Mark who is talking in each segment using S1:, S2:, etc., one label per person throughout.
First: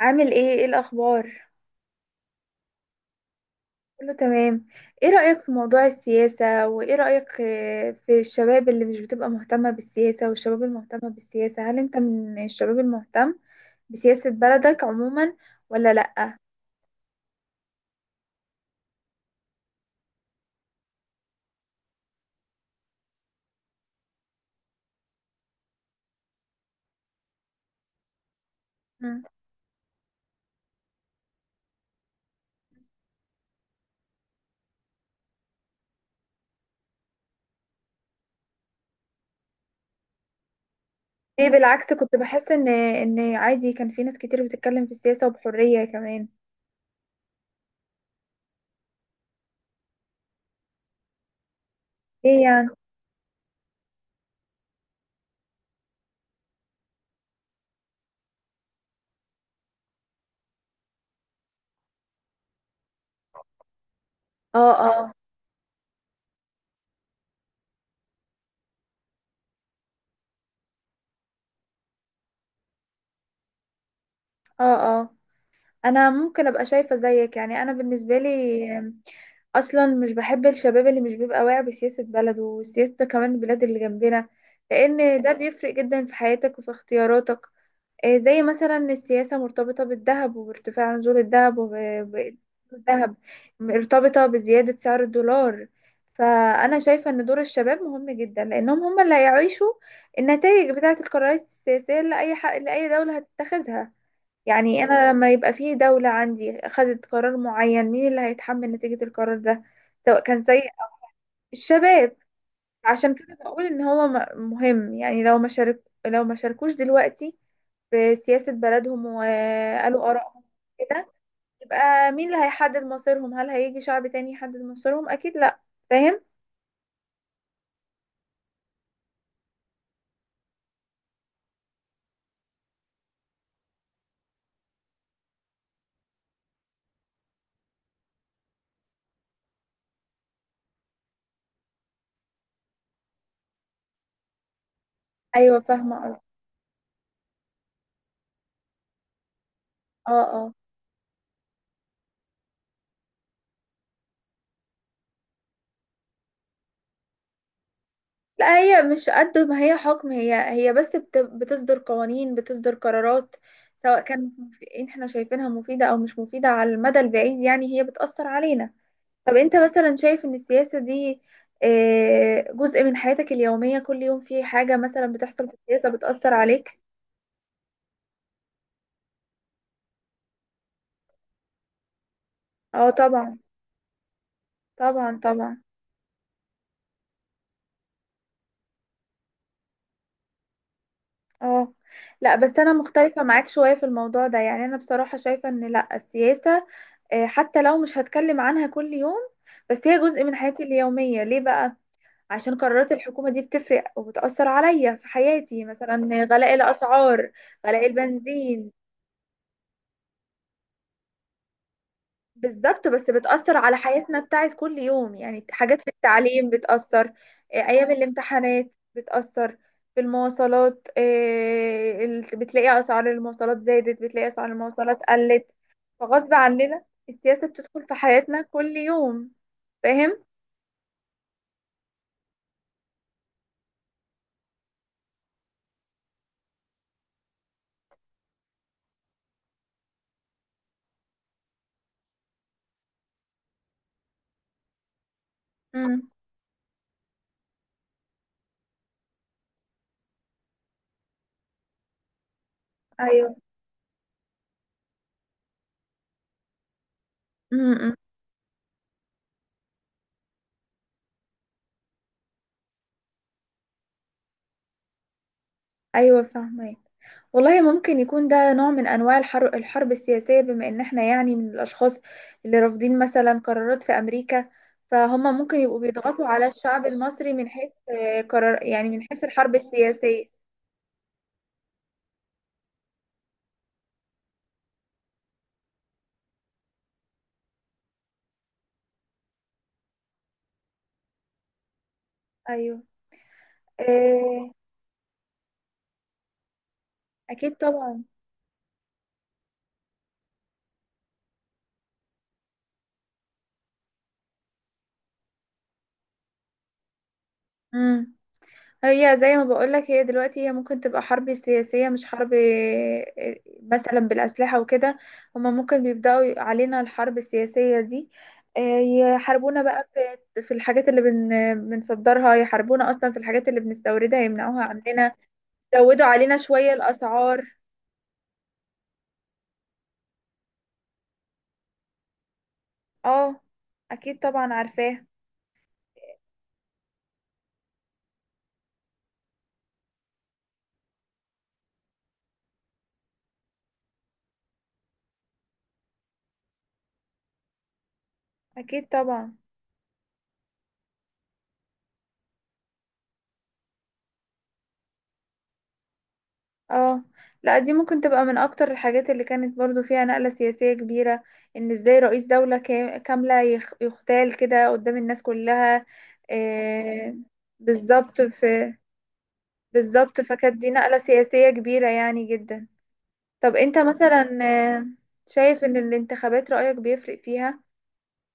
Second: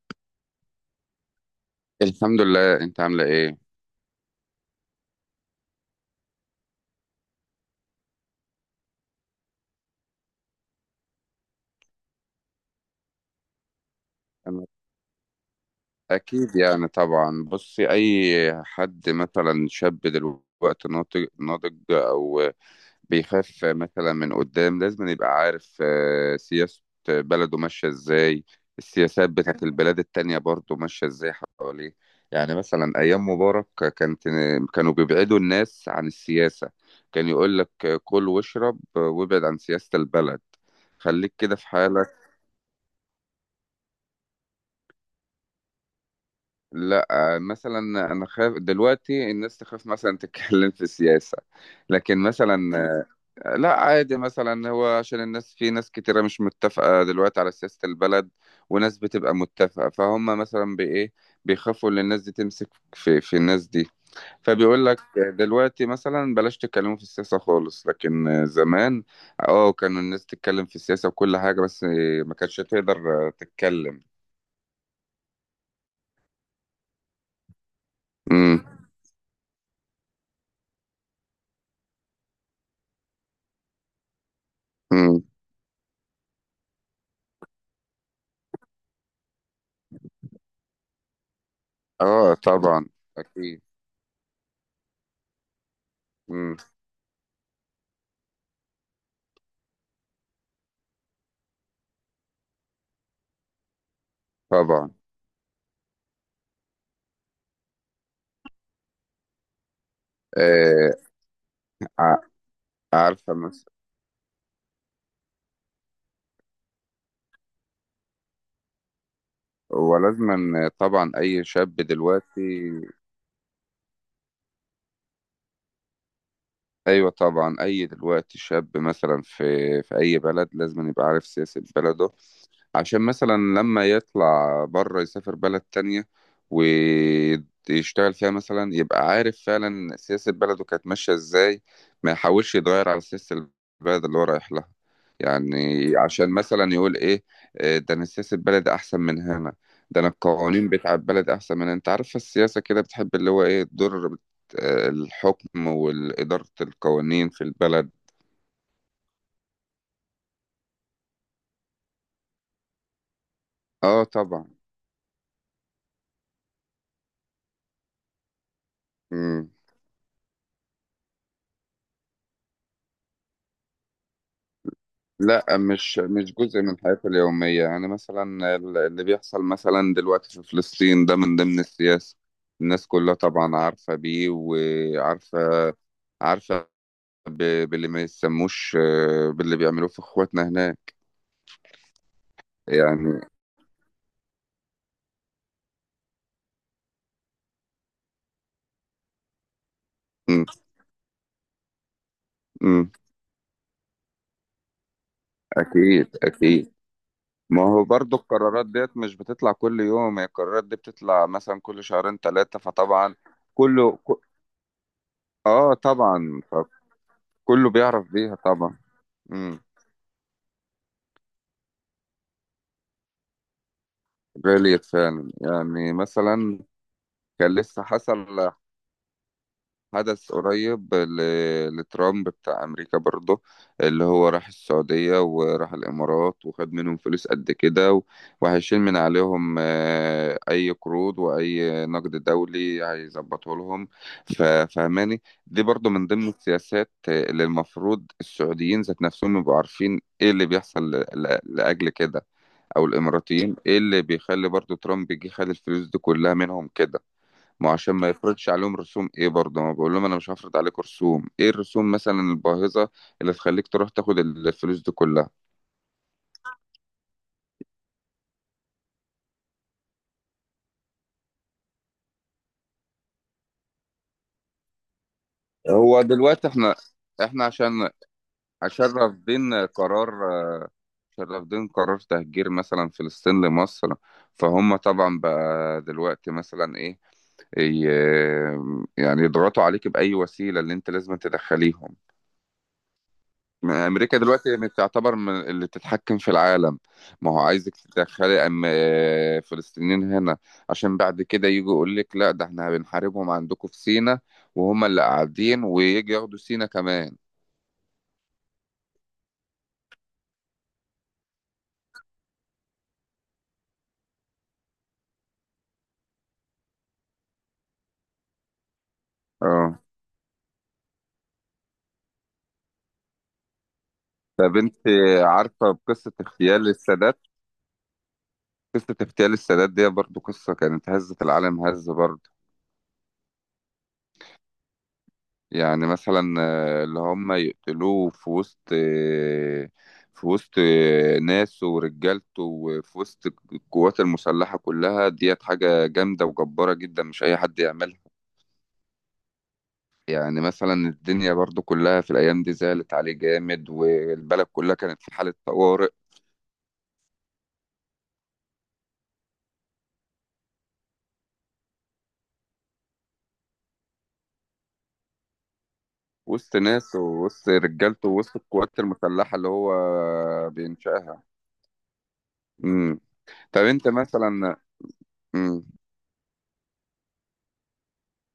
S1: عامل ايه الاخبار؟
S2: الحمد لله، انت عامله ايه؟
S1: كله تمام. ايه رأيك في موضوع السياسة، وايه رأيك في الشباب اللي مش بتبقى مهتمة بالسياسة والشباب المهتمة بالسياسة؟ هل انت من الشباب المهتم بسياسة
S2: انا
S1: بلدك عموما ولا لأ؟
S2: اكيد يعني طبعا. بصي، اي حد مثلا شاب دلوقتي ناضج ناضج او بيخاف مثلا من قدام، لازم يبقى عارف سياسة بلده ماشية ازاي.
S1: مم.
S2: السياسات بتاعت البلاد التانية برضه ماشية ازاي حواليه. يعني مثلا ايام مبارك كانت كانوا بيبعدوا الناس عن السياسة. كان يقول لك كل واشرب وابعد عن سياسة البلد، خليك
S1: ليه؟
S2: كده في
S1: بالعكس،
S2: حالك.
S1: كنت بحس ان عادي كان في ناس كتير بتتكلم في السياسة وبحرية كمان.
S2: لا. مثلا انا خايف دلوقتي الناس تخاف مثلا تتكلم في السياسة، لكن
S1: ايه يعني؟
S2: مثلا لا، عادي. مثلا هو عشان الناس، في ناس كتيرة مش متفقة دلوقتي على سياسة البلد، وناس بتبقى متفقة، فهم مثلا بإيه؟ بيخافوا ان الناس دي تمسك في الناس دي.
S1: اه،
S2: فبيقول لك
S1: اه.
S2: دلوقتي مثلا بلاش تتكلموا في السياسة خالص، لكن زمان اه، كانوا الناس تتكلم في السياسة وكل حاجة، بس ما كانتش تقدر تتكلم.
S1: اه، اه. انا ممكن ابقى شايفة زيك. يعني انا بالنسبة
S2: امم.
S1: لي اصلا مش بحب الشباب اللي مش بيبقى واعي بسياسة بلده وسياسة كمان البلاد اللي جنبنا، لان
S2: امم.
S1: ده بيفرق جدا في حياتك وفي اختياراتك. زي مثلا السياسة مرتبطة بالذهب وبارتفاع نزول الذهب،
S2: اه طبعا،
S1: والذهب
S2: اكيد.
S1: مرتبطة بزيادة سعر الدولار.
S2: مم.
S1: فأنا شايفة إن دور الشباب مهم جدا، لأنهم هم اللي هيعيشوا النتائج بتاعة القرارات السياسية لأي حق لأي دولة هتتخذها. يعني
S2: طبعا.
S1: انا لما يبقى في دولة عندي خدت قرار معين، مين اللي هيتحمل نتيجة القرار ده؟ سواء كان سيء أو،
S2: آه،
S1: الشباب.
S2: ع-
S1: عشان
S2: عارفة
S1: كده بقول
S2: مثلا.
S1: ان هو مهم، يعني لو ما شارك، لو ما شاركوش دلوقتي في سياسة بلدهم وقالوا آرائهم
S2: ولازما
S1: كده،
S2: طبعا أي شاب
S1: يبقى مين اللي
S2: دلوقتي.
S1: هيحدد مصيرهم؟ هل هيجي شعب تاني يحدد مصيرهم؟ اكيد لا. فاهم؟
S2: أيوة طبعا، أي دلوقتي شاب مثلا في أي بلد لازم يبقى عارف سياسة بلده. عشان مثلا لما يطلع بره يسافر بلد تانية ويشتغل فيها، مثلا يبقى عارف فعلا سياسة بلده كانت ماشية ازاي، ما يحاولش يتغير على سياسة البلد اللي هو رايح لها،
S1: ايوه
S2: يعني.
S1: فاهمة قصدي.
S2: عشان مثلا يقول ايه؟ ده انا سياسة بلدي احسن من هنا، ده انا
S1: اه، اه.
S2: القوانين بتاع البلد احسن من هنا. انت عارف السياسة كده بتحب اللي هو ايه، تضر الحكم وإدارة القوانين في البلد.
S1: لا، هي مش قد ما هي حكم، هي بس بتصدر قوانين، بتصدر قرارات سواء
S2: اه
S1: كان
S2: طبعا.
S1: احنا شايفينها مفيدة او مش مفيدة على المدى البعيد، يعني هي بتأثر علينا. طب
S2: مم.
S1: انت مثلا شايف ان السياسة دي جزء من حياتك اليومية؟ كل يوم في حاجة مثلا
S2: لا،
S1: بتحصل في السياسة
S2: مش
S1: بتأثر
S2: مش جزء من
S1: عليك.
S2: حياتي اليومية. يعني مثلا اللي بيحصل مثلا دلوقتي في فلسطين ده من ضمن السياسة. الناس
S1: اه
S2: كلها
S1: طبعا.
S2: طبعا عارفة بيه،
S1: طبعا،
S2: وعارفة
S1: طبعا.
S2: عارفة باللي ما يسموش، باللي بيعملوه في اخواتنا هناك.
S1: اه، لا بس انا
S2: يعني
S1: مختلفة معاك شوية في الموضوع ده. يعني انا بصراحة شايفة ان لا، السياسة حتى لو مش هتكلم عنها كل يوم، بس هي جزء من
S2: م-
S1: حياتي اليومية. ليه بقى؟ عشان
S2: م-
S1: قرارات الحكومة دي بتفرق وبتأثر عليا في حياتي،
S2: أكيد
S1: مثلا غلاء
S2: أكيد.
S1: الأسعار،
S2: ما هو
S1: غلاء
S2: برضو القرارات
S1: البنزين.
S2: ديت مش بتطلع كل يوم، هي القرارات دي بتطلع مثلا كل شهرين ثلاثة،
S1: بالظبط، بس
S2: فطبعا
S1: بتأثر على
S2: كله
S1: حياتنا
S2: ك-
S1: بتاعت كل يوم، يعني
S2: اه
S1: حاجات في
S2: طبعا،
S1: التعليم بتأثر،
S2: فكله
S1: أيام
S2: بيعرف بيها
S1: الامتحانات
S2: طبعا. م.
S1: بتأثر، في المواصلات، بتلاقي أسعار المواصلات زادت، بتلاقي أسعار
S2: غالية
S1: المواصلات
S2: فعلا
S1: قلت.
S2: يعني،
S1: فغصب
S2: مثلا
S1: عننا السياسة
S2: كان لسه
S1: بتدخل في
S2: حصل
S1: حياتنا كل يوم. فاهم؟
S2: حدث قريب لترامب بتاع أمريكا برضه، اللي هو راح السعودية وراح الإمارات وخد منهم فلوس قد كده، وهيشيل من عليهم أي قروض وأي نقد دولي هيظبطه لهم. فهماني؟ دي برضه من ضمن السياسات اللي المفروض السعوديين ذات نفسهم يبقوا عارفين إيه اللي بيحصل لأجل كده، او
S1: ايوه.
S2: الاماراتيين ايه اللي بيخلي برضو ترامب يجي خد الفلوس دي كلها منهم كده. ما هو عشان
S1: امم.
S2: ما يفرضش عليهم رسوم ايه، برضه ما بقول لهم انا مش هفرض عليكم رسوم ايه، الرسوم مثلا الباهظة اللي تخليك تروح تاخد الفلوس دي كلها.
S1: ايوه فاهمك. والله ممكن يكون ده نوع من انواع الحرب، الحرب السياسيه، بما ان احنا يعني من الاشخاص اللي رافضين مثلا قرارات في امريكا، فهم ممكن يبقوا
S2: هو
S1: بيضغطوا على
S2: دلوقتي احنا
S1: الشعب المصري
S2: احنا
S1: من حيث
S2: عشان
S1: قرار،
S2: عشان
S1: يعني من حيث
S2: رافضين
S1: الحرب
S2: قرار
S1: السياسيه.
S2: عشان رافضين قرار تهجير مثلا فلسطين لمصر. فهم طبعا بقى دلوقتي مثلا ايه، ي- يعني يضغطوا عليك بأي وسيلة اللي انت لازم تدخليهم.
S1: ايوه.
S2: ما امريكا دلوقتي
S1: آه،
S2: يعني تعتبر من اللي تتحكم في العالم. ما هو
S1: اكيد
S2: عايزك
S1: طبعا.
S2: تدخلي أم فلسطينيين هنا، عشان بعد كده يجوا يقول لك لا، ده احنا بنحاربهم عندكم في سينا، وهم اللي قاعدين ويجي ياخدوا سينا كمان.
S1: مم. هي زي ما بقولك، هي دلوقتي هي ممكن تبقى حرب سياسية مش حرب، مثلا بالأسلحة وكده. هما ممكن بيبدأوا علينا الحرب السياسية دي، آه، يحاربونا
S2: اه.
S1: بقى في الحاجات اللي بنصدرها، يحاربونا أصلا في الحاجات اللي بنستوردها
S2: طب
S1: يمنعوها
S2: انت
S1: عندنا،
S2: عارفه
S1: يزودوا
S2: بقصه
S1: علينا
S2: اغتيال
S1: شوية
S2: السادات؟
S1: الأسعار.
S2: قصه اغتيال السادات دي برضو قصه كانت هزت العالم هزه برضو.
S1: اه أكيد طبعا، عارفاه.
S2: يعني مثلا، اللي هم يقتلوه في وسط، ناسه ورجالته وفي وسط القوات المسلحة كلها ديت، حاجة جامدة وجبارة جدا، مش أي حد يعملها.
S1: أكيد طبعا.
S2: يعني مثلا الدنيا برضو كلها في الأيام دي زعلت عليه جامد، والبلد كلها كانت في حالة طوارئ،
S1: اه، لا دي ممكن تبقى من اكتر الحاجات اللي كانت برضو فيها نقلة سياسية كبيرة، ان ازاي رئيس دولة كاملة يغتال كده قدام الناس كلها.
S2: وسط ناسه
S1: آه،
S2: ووسط رجالته
S1: بالظبط
S2: ووسط
S1: في،
S2: القوات المسلحة اللي هو
S1: بالظبط فكانت دي نقلة
S2: بينشأها.
S1: سياسية كبيرة يعني جدا.
S2: مم.
S1: طب
S2: طب
S1: انت
S2: أنت
S1: مثلا
S2: مثلا.
S1: آه، شايف
S2: مم.
S1: ان الانتخابات رأيك بيفرق فيها؟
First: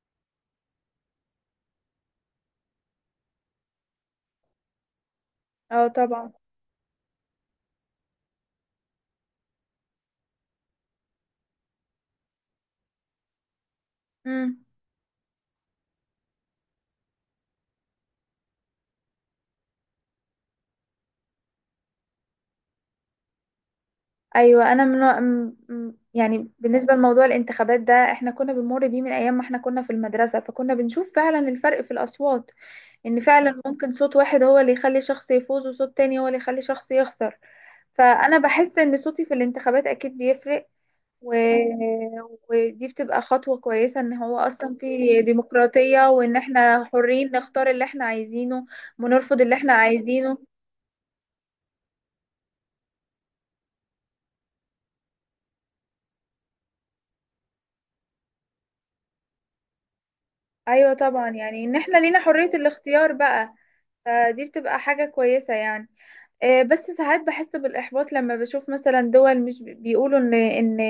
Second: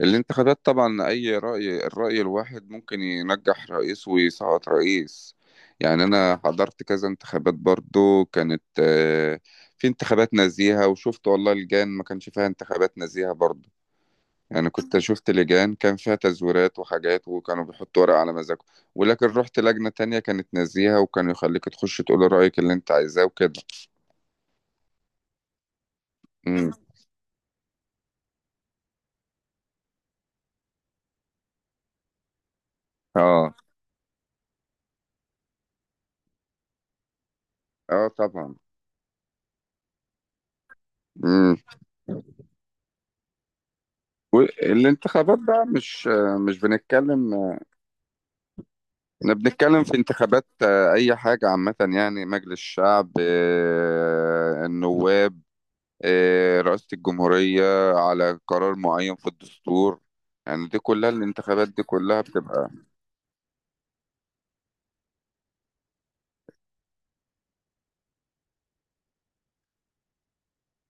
S2: اللي انتخابات طبعا، اي رأي الرأي الواحد ممكن ينجح رئيس ويسقط رئيس.
S1: اه
S2: يعني
S1: طبعا.
S2: انا حضرت كذا انتخابات، برضو كانت في انتخابات نزيهة، وشفت والله لجان ما كانش فيها انتخابات نزيهة برضو.
S1: مم.
S2: يعني كنت شفت لجان كان فيها تزويرات وحاجات، وكانوا بيحطوا ورق على مزاجهم، ولكن رحت لجنة تانية كانت نزيهة، وكانوا يخليك تخش تقول رأيك اللي انت عايزاه وكده.
S1: ايوه انا من، يعني
S2: امم.
S1: بالنسبه لموضوع الانتخابات ده، احنا كنا بنمر بيه من ايام ما احنا كنا في المدرسه، فكنا بنشوف فعلا الفرق في الاصوات، ان
S2: اه.
S1: فعلا ممكن صوت واحد هو اللي يخلي شخص يفوز وصوت تاني هو اللي يخلي شخص يخسر.
S2: اه
S1: فانا
S2: طبعا.
S1: بحس ان صوتي في الانتخابات اكيد بيفرق، و...
S2: امم.
S1: ودي بتبقى خطوة كويسة ان هو اصلا في
S2: والانتخابات بقى،
S1: ديمقراطية،
S2: مش
S1: وان
S2: آه، مش
S1: احنا حرين
S2: بنتكلم.
S1: نختار اللي احنا عايزينه
S2: احنا
S1: ونرفض اللي احنا
S2: بنتكلم في
S1: عايزينه.
S2: انتخابات اي حاجة عامة، يعني مجلس الشعب، النواب، رئاسة الجمهورية، على قرار معين في الدستور. يعني دي
S1: ايوه
S2: كلها،
S1: طبعا، يعني
S2: الانتخابات
S1: ان
S2: دي
S1: احنا لينا
S2: كلها
S1: حرية
S2: بتبقى.
S1: الاختيار بقى، فدي بتبقى حاجة كويسة يعني. بس ساعات بحس بالإحباط لما بشوف مثلا دول مش بيقولوا إن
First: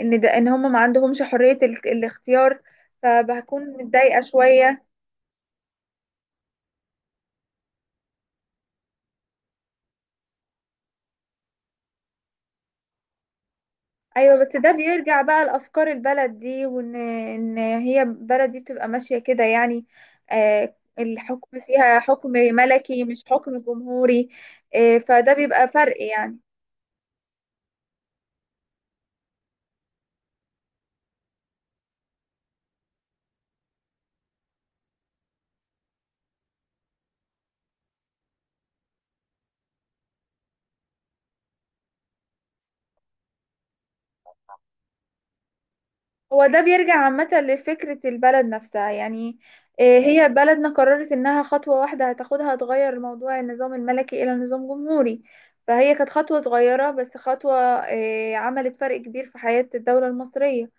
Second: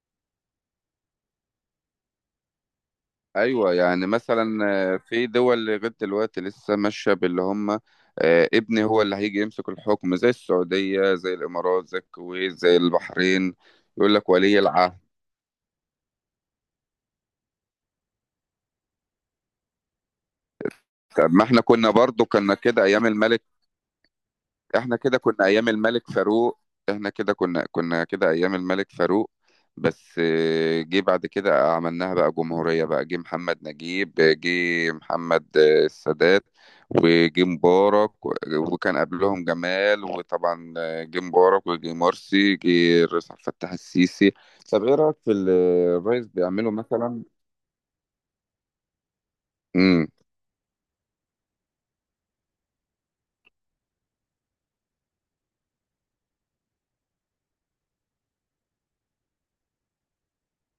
S1: إن ده، إن هم ما عندهمش حرية الاختيار، فبكون
S2: ايوه، يعني
S1: متضايقة
S2: مثلا
S1: شوية.
S2: في دول لغاية دلوقتي لسه ماشية باللي هم، ابني هو اللي هيجي يمسك الحكم، زي السعودية زي الامارات زي الكويت زي البحرين. يقول لك
S1: أيوة بس
S2: ولي
S1: ده
S2: العهد.
S1: بيرجع بقى لأفكار البلد دي، وإن هي البلد دي بتبقى ماشية كده يعني،
S2: طب ما
S1: الحكم
S2: احنا كنا
S1: فيها
S2: برضو
S1: حكم
S2: كنا كده
S1: ملكي
S2: ايام
S1: مش
S2: الملك.
S1: حكم جمهوري.
S2: احنا كده
S1: فده
S2: كنا
S1: بيبقى
S2: ايام
S1: فرق
S2: الملك
S1: يعني.
S2: فاروق. احنا كده كنا كده ايام الملك فاروق. بس جه بعد كده عملناها بقى جمهورية بقى، جه محمد نجيب، جه محمد السادات، وجه مبارك، وكان قبلهم جمال، وطبعا جه مبارك وجه مرسي، جه الرئيس عبد الفتاح السيسي. طب ايه رأيك في اللي الرئيس
S1: هو ده
S2: بيعمله
S1: بيرجع
S2: مثلا؟
S1: عامة لفكرة البلد نفسها يعني.
S2: امم.
S1: هي بلدنا قررت انها خطوة واحدة هتاخدها، تغير موضوع النظام الملكي الى نظام جمهوري، فهي كانت خطوة صغيرة بس خطوة عملت فرق كبير في حياة الدولة المصرية.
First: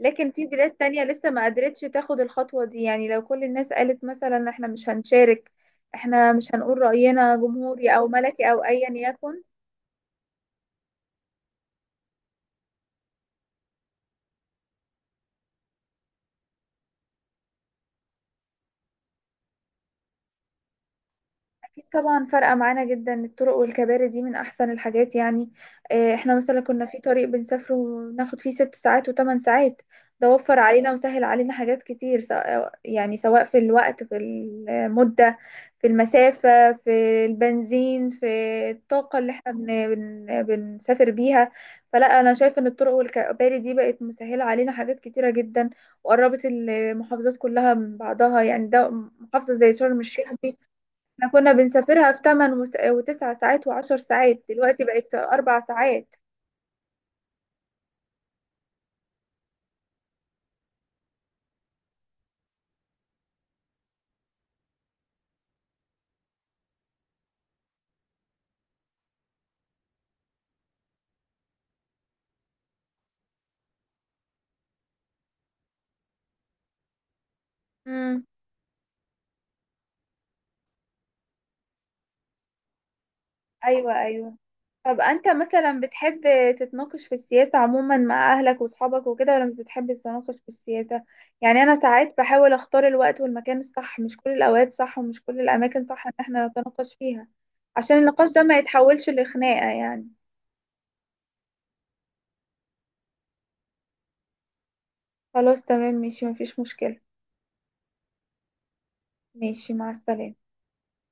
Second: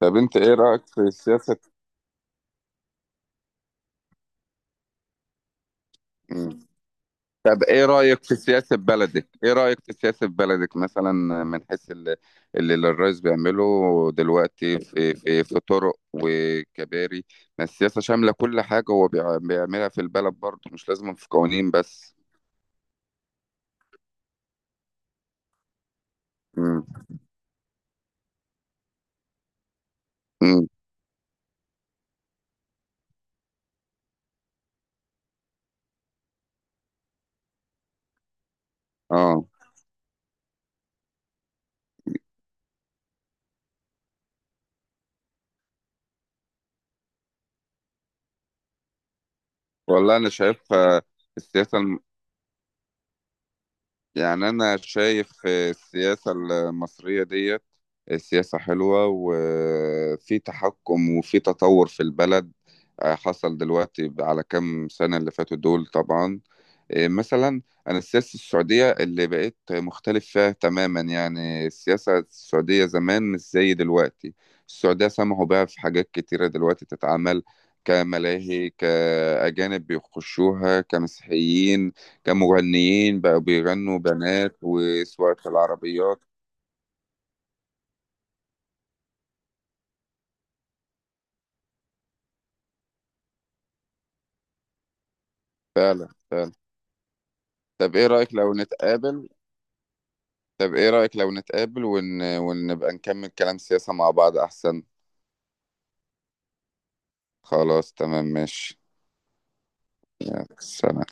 S2: طب انت
S1: في
S2: ايه
S1: بلاد
S2: رأيك في
S1: تانية لسه ما
S2: السياسة؟
S1: قدرتش تاخد الخطوة دي. يعني لو كل الناس قالت مثلا احنا مش هنشارك، احنا مش
S2: مم.
S1: هنقول رأينا
S2: طب ايه
S1: جمهوري او
S2: رأيك في
S1: ملكي او
S2: سياسة
S1: ايا
S2: بلدك؟
S1: يكن.
S2: ايه رأيك في سياسة بلدك مثلا، من حيث اللي الرئيس بيعمله دلوقتي في طرق وكباري، ما السياسة شاملة كل حاجة هو بيعملها في البلد، برضه مش لازم في قوانين
S1: أكيد
S2: بس.
S1: طبعا، فرقة معانا جدا. الطرق والكباري دي من أحسن الحاجات يعني. احنا مثلا كنا في
S2: امم.
S1: طريق بنسافره وناخد فيه 6 ساعات و8 ساعات، ده وفر
S2: امم.
S1: علينا وسهل علينا حاجات كتير، سواء يعني سواء في الوقت، في المدة، في المسافة، في البنزين، في الطاقة اللي
S2: اه.
S1: احنا بن بن بنسافر بيها. فلا أنا شايفة إن الطرق والكباري دي بقت مسهلة علينا حاجات كتيرة جدا، وقربت المحافظات كلها من بعضها. يعني ده محافظة زي شرم
S2: والله انا
S1: الشيخ
S2: شايف آه،
S1: احنا كنا
S2: السياسة
S1: بنسافرها في 8 وتسع ساعات وعشر ساعات،
S2: يعني أنا
S1: دلوقتي بقت
S2: شايف
S1: 4 ساعات.
S2: السياسة المصرية ديت سياسة حلوة، وفي تحكم وفي تطور في البلد حصل دلوقتي على كام سنة اللي فاتوا دول طبعا. مثلا انا السياسه السعوديه اللي بقيت مختلف فيها تماما. يعني السياسه السعوديه زمان مش زي دلوقتي. السعوديه سمحوا بها في حاجات كتيره دلوقتي تتعمل،
S1: امم.
S2: كملاهي، كأجانب بيخشوها، كمسيحيين، كمغنيين بقوا
S1: ايوه،
S2: بيغنوا
S1: ايوه.
S2: بنات،
S1: طب انت
S2: وسواقة
S1: مثلا
S2: العربيات.
S1: بتحب تتناقش في السياسة عموما مع اهلك واصحابك وكده، ولا مش بتحب تتناقش في السياسة؟ يعني انا ساعات بحاول اختار الوقت والمكان الصح. مش كل الاوقات صح ومش كل الاماكن صح
S2: فعلا
S1: ان احنا
S2: فعلا.
S1: نتناقش فيها،
S2: طب
S1: عشان
S2: ايه
S1: النقاش
S2: رأيك
S1: ده
S2: لو
S1: ما يتحولش
S2: نتقابل؟
S1: لخناقة يعني.
S2: طب ايه رأيك لو نتقابل ون... ونبقى نكمل كلام سياسة مع بعض، احسن.
S1: خلاص تمام، ماشي، مفيش مشكلة.
S2: خلاص تمام، ماشي.
S1: ماشي، مع السلامة.
S2: يلا، سلام.